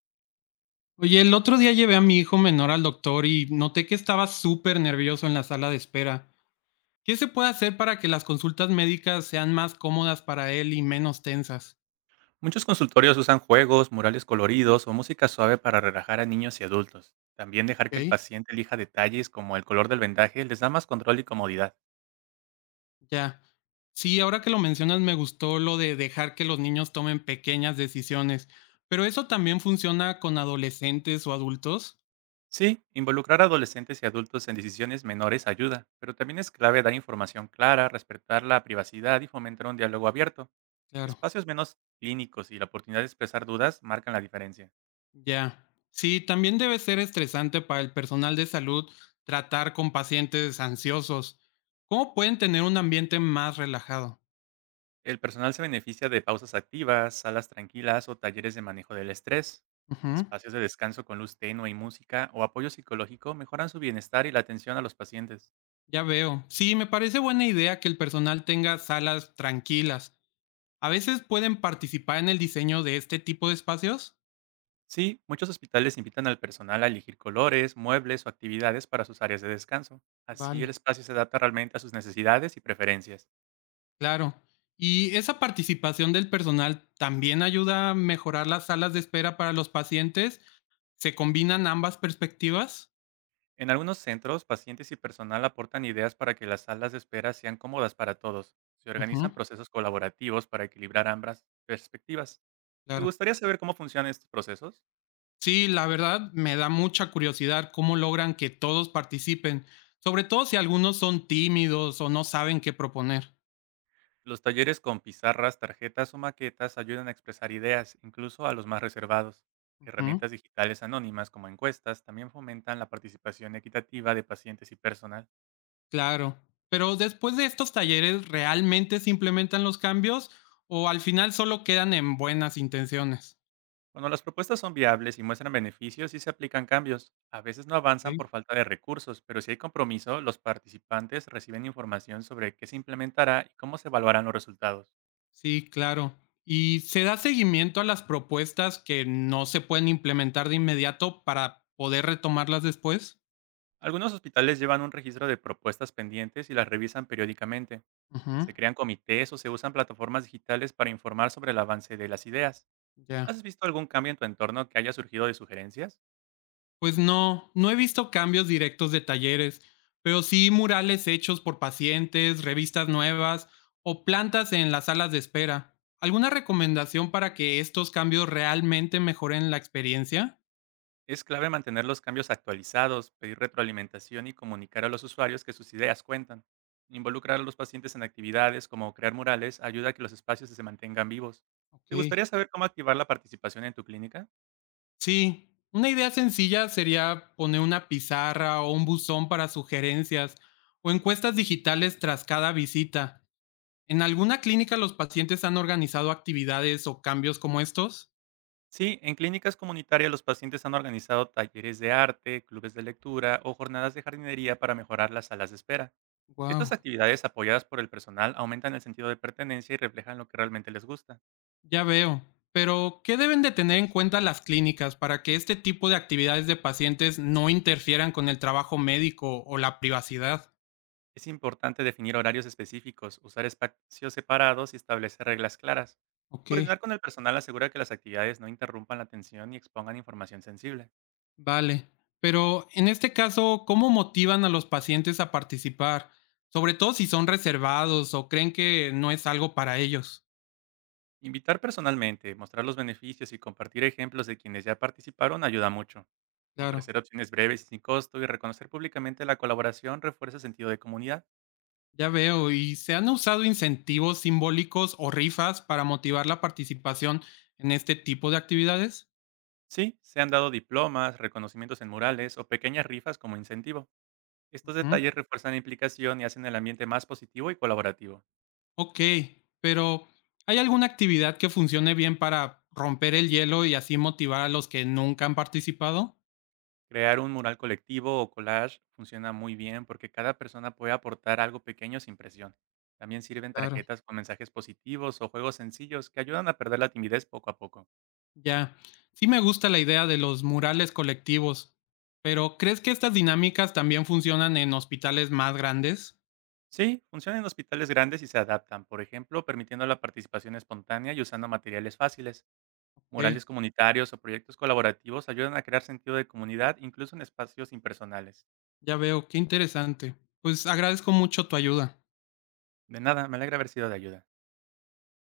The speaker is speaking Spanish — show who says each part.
Speaker 1: Oye, el otro día llevé a mi hijo menor al doctor y noté que estaba súper nervioso en la sala de espera. ¿Qué se puede hacer para que las consultas médicas sean más cómodas para él y menos tensas?
Speaker 2: Muchos consultorios usan juegos, murales coloridos o música suave para relajar a niños y adultos. También dejar que el
Speaker 1: Ok,
Speaker 2: paciente elija detalles como el color del vendaje les da más control y comodidad.
Speaker 1: ya. Sí, ahora que lo mencionas me gustó lo de dejar que los niños tomen pequeñas decisiones, pero eso también funciona con adolescentes o adultos.
Speaker 2: Sí, involucrar a adolescentes y adultos en decisiones menores ayuda, pero también es clave dar información clara, respetar la privacidad y fomentar un diálogo abierto.
Speaker 1: Claro.
Speaker 2: Espacios menos clínicos y la oportunidad de expresar dudas marcan la diferencia.
Speaker 1: Ya. Sí, también debe ser estresante para el personal de salud tratar con pacientes ansiosos. ¿Cómo pueden tener un ambiente más relajado?
Speaker 2: El personal se beneficia de pausas activas, salas tranquilas o talleres de manejo del estrés.
Speaker 1: Ujú.
Speaker 2: Espacios de descanso con luz tenue y música o apoyo psicológico mejoran su bienestar y la atención a los pacientes.
Speaker 1: Ya veo. Sí, me parece buena idea que el personal tenga salas tranquilas. ¿A veces pueden participar en el diseño de este tipo de espacios?
Speaker 2: Sí, muchos hospitales invitan al personal a elegir colores, muebles o actividades para sus áreas de descanso. Así el
Speaker 1: Vale,
Speaker 2: espacio se adapta realmente a sus necesidades y preferencias.
Speaker 1: claro. ¿Y esa participación del personal también ayuda a mejorar las salas de espera para los pacientes? ¿Se combinan ambas perspectivas?
Speaker 2: En algunos centros, pacientes y personal aportan ideas para que las salas de espera sean cómodas para todos. Se
Speaker 1: Ujú.
Speaker 2: organizan procesos colaborativos para equilibrar ambas perspectivas. ¿Te
Speaker 1: Claro.
Speaker 2: gustaría saber cómo funcionan estos procesos?
Speaker 1: Sí, la verdad me da mucha curiosidad cómo logran que todos participen, sobre todo si algunos son tímidos o no saben qué proponer.
Speaker 2: Los talleres con pizarras, tarjetas o maquetas ayudan a expresar ideas, incluso a los más reservados.
Speaker 1: Ujú,
Speaker 2: Herramientas digitales anónimas como encuestas también fomentan la participación equitativa de pacientes y personal.
Speaker 1: claro. Pero después de estos talleres, ¿realmente se implementan los cambios o al final solo quedan en buenas intenciones?
Speaker 2: Cuando las propuestas son viables y muestran beneficios y se aplican cambios, a veces no avanzan
Speaker 1: Ok.
Speaker 2: por falta de recursos, pero si hay compromiso, los participantes reciben información sobre qué se implementará y cómo se evaluarán los resultados.
Speaker 1: Sí, claro. ¿Y se da seguimiento a las propuestas que no se pueden implementar de inmediato para poder retomarlas después?
Speaker 2: Algunos hospitales llevan un registro de propuestas pendientes y las revisan periódicamente.
Speaker 1: Ujú.
Speaker 2: Se crean comités o se usan plataformas digitales para informar sobre el avance de las ideas.
Speaker 1: Ya.
Speaker 2: ¿Has visto algún cambio en tu entorno que haya surgido de sugerencias?
Speaker 1: Pues no he visto cambios directos de talleres, pero sí murales hechos por pacientes, revistas nuevas o plantas en las salas de espera. ¿Alguna recomendación para que estos cambios realmente mejoren la experiencia?
Speaker 2: Es clave mantener los cambios actualizados, pedir retroalimentación y comunicar a los usuarios que sus ideas cuentan. Involucrar a los pacientes en actividades como crear murales ayuda a que los espacios se mantengan vivos.
Speaker 1: Ok.
Speaker 2: ¿Te gustaría saber cómo activar la participación en tu clínica?
Speaker 1: Sí, una idea sencilla sería poner una pizarra o un buzón para sugerencias o encuestas digitales tras cada visita. ¿En alguna clínica los pacientes han organizado actividades o cambios como estos?
Speaker 2: Sí, en clínicas comunitarias los pacientes han organizado talleres de arte, clubes de lectura o jornadas de jardinería para mejorar las salas de espera. Estas
Speaker 1: Wow.
Speaker 2: actividades apoyadas por el personal aumentan el sentido de pertenencia y reflejan lo que realmente les gusta.
Speaker 1: Ya veo. Pero ¿qué deben de tener en cuenta las clínicas para que este tipo de actividades de pacientes no interfieran con el trabajo médico o la privacidad?
Speaker 2: Es importante definir horarios específicos, usar espacios separados y establecer reglas claras.
Speaker 1: Ok,
Speaker 2: Coordinar con el personal asegura que las actividades no interrumpan la atención y expongan información sensible.
Speaker 1: vale. Pero, en este caso, ¿cómo motivan a los pacientes a participar? Sobre todo si son reservados o creen que no es algo para ellos.
Speaker 2: Invitar personalmente, mostrar los beneficios y compartir ejemplos de quienes ya participaron ayuda mucho.
Speaker 1: Claro,
Speaker 2: Ofrecer opciones breves y sin costo y reconocer públicamente la colaboración refuerza el sentido de comunidad.
Speaker 1: ya veo. ¿Y se han usado incentivos simbólicos o rifas para motivar la participación en este tipo de actividades?
Speaker 2: Sí, se han dado diplomas, reconocimientos en murales o pequeñas rifas como incentivo. Estos
Speaker 1: Ujú.
Speaker 2: detalles refuerzan la implicación y hacen el ambiente más positivo y colaborativo.
Speaker 1: Ok, pero ¿hay alguna actividad que funcione bien para romper el hielo y así motivar a los que nunca han participado?
Speaker 2: Crear un mural colectivo o collage funciona muy bien porque cada persona puede aportar algo pequeño sin presión. También sirven
Speaker 1: Claro.
Speaker 2: tarjetas con mensajes positivos o juegos sencillos que ayudan a perder la timidez poco a poco.
Speaker 1: Ya, sí me gusta la idea de los murales colectivos, pero ¿crees que estas dinámicas también funcionan en hospitales más grandes?
Speaker 2: Sí, funcionan en hospitales grandes y se adaptan, por ejemplo, permitiendo la participación espontánea y usando materiales fáciles.
Speaker 1: Ok,
Speaker 2: Murales comunitarios o proyectos colaborativos ayudan a crear sentido de comunidad incluso en espacios impersonales.
Speaker 1: ya veo, qué interesante. Pues agradezco mucho tu ayuda.
Speaker 2: De nada, me alegra haber sido de ayuda.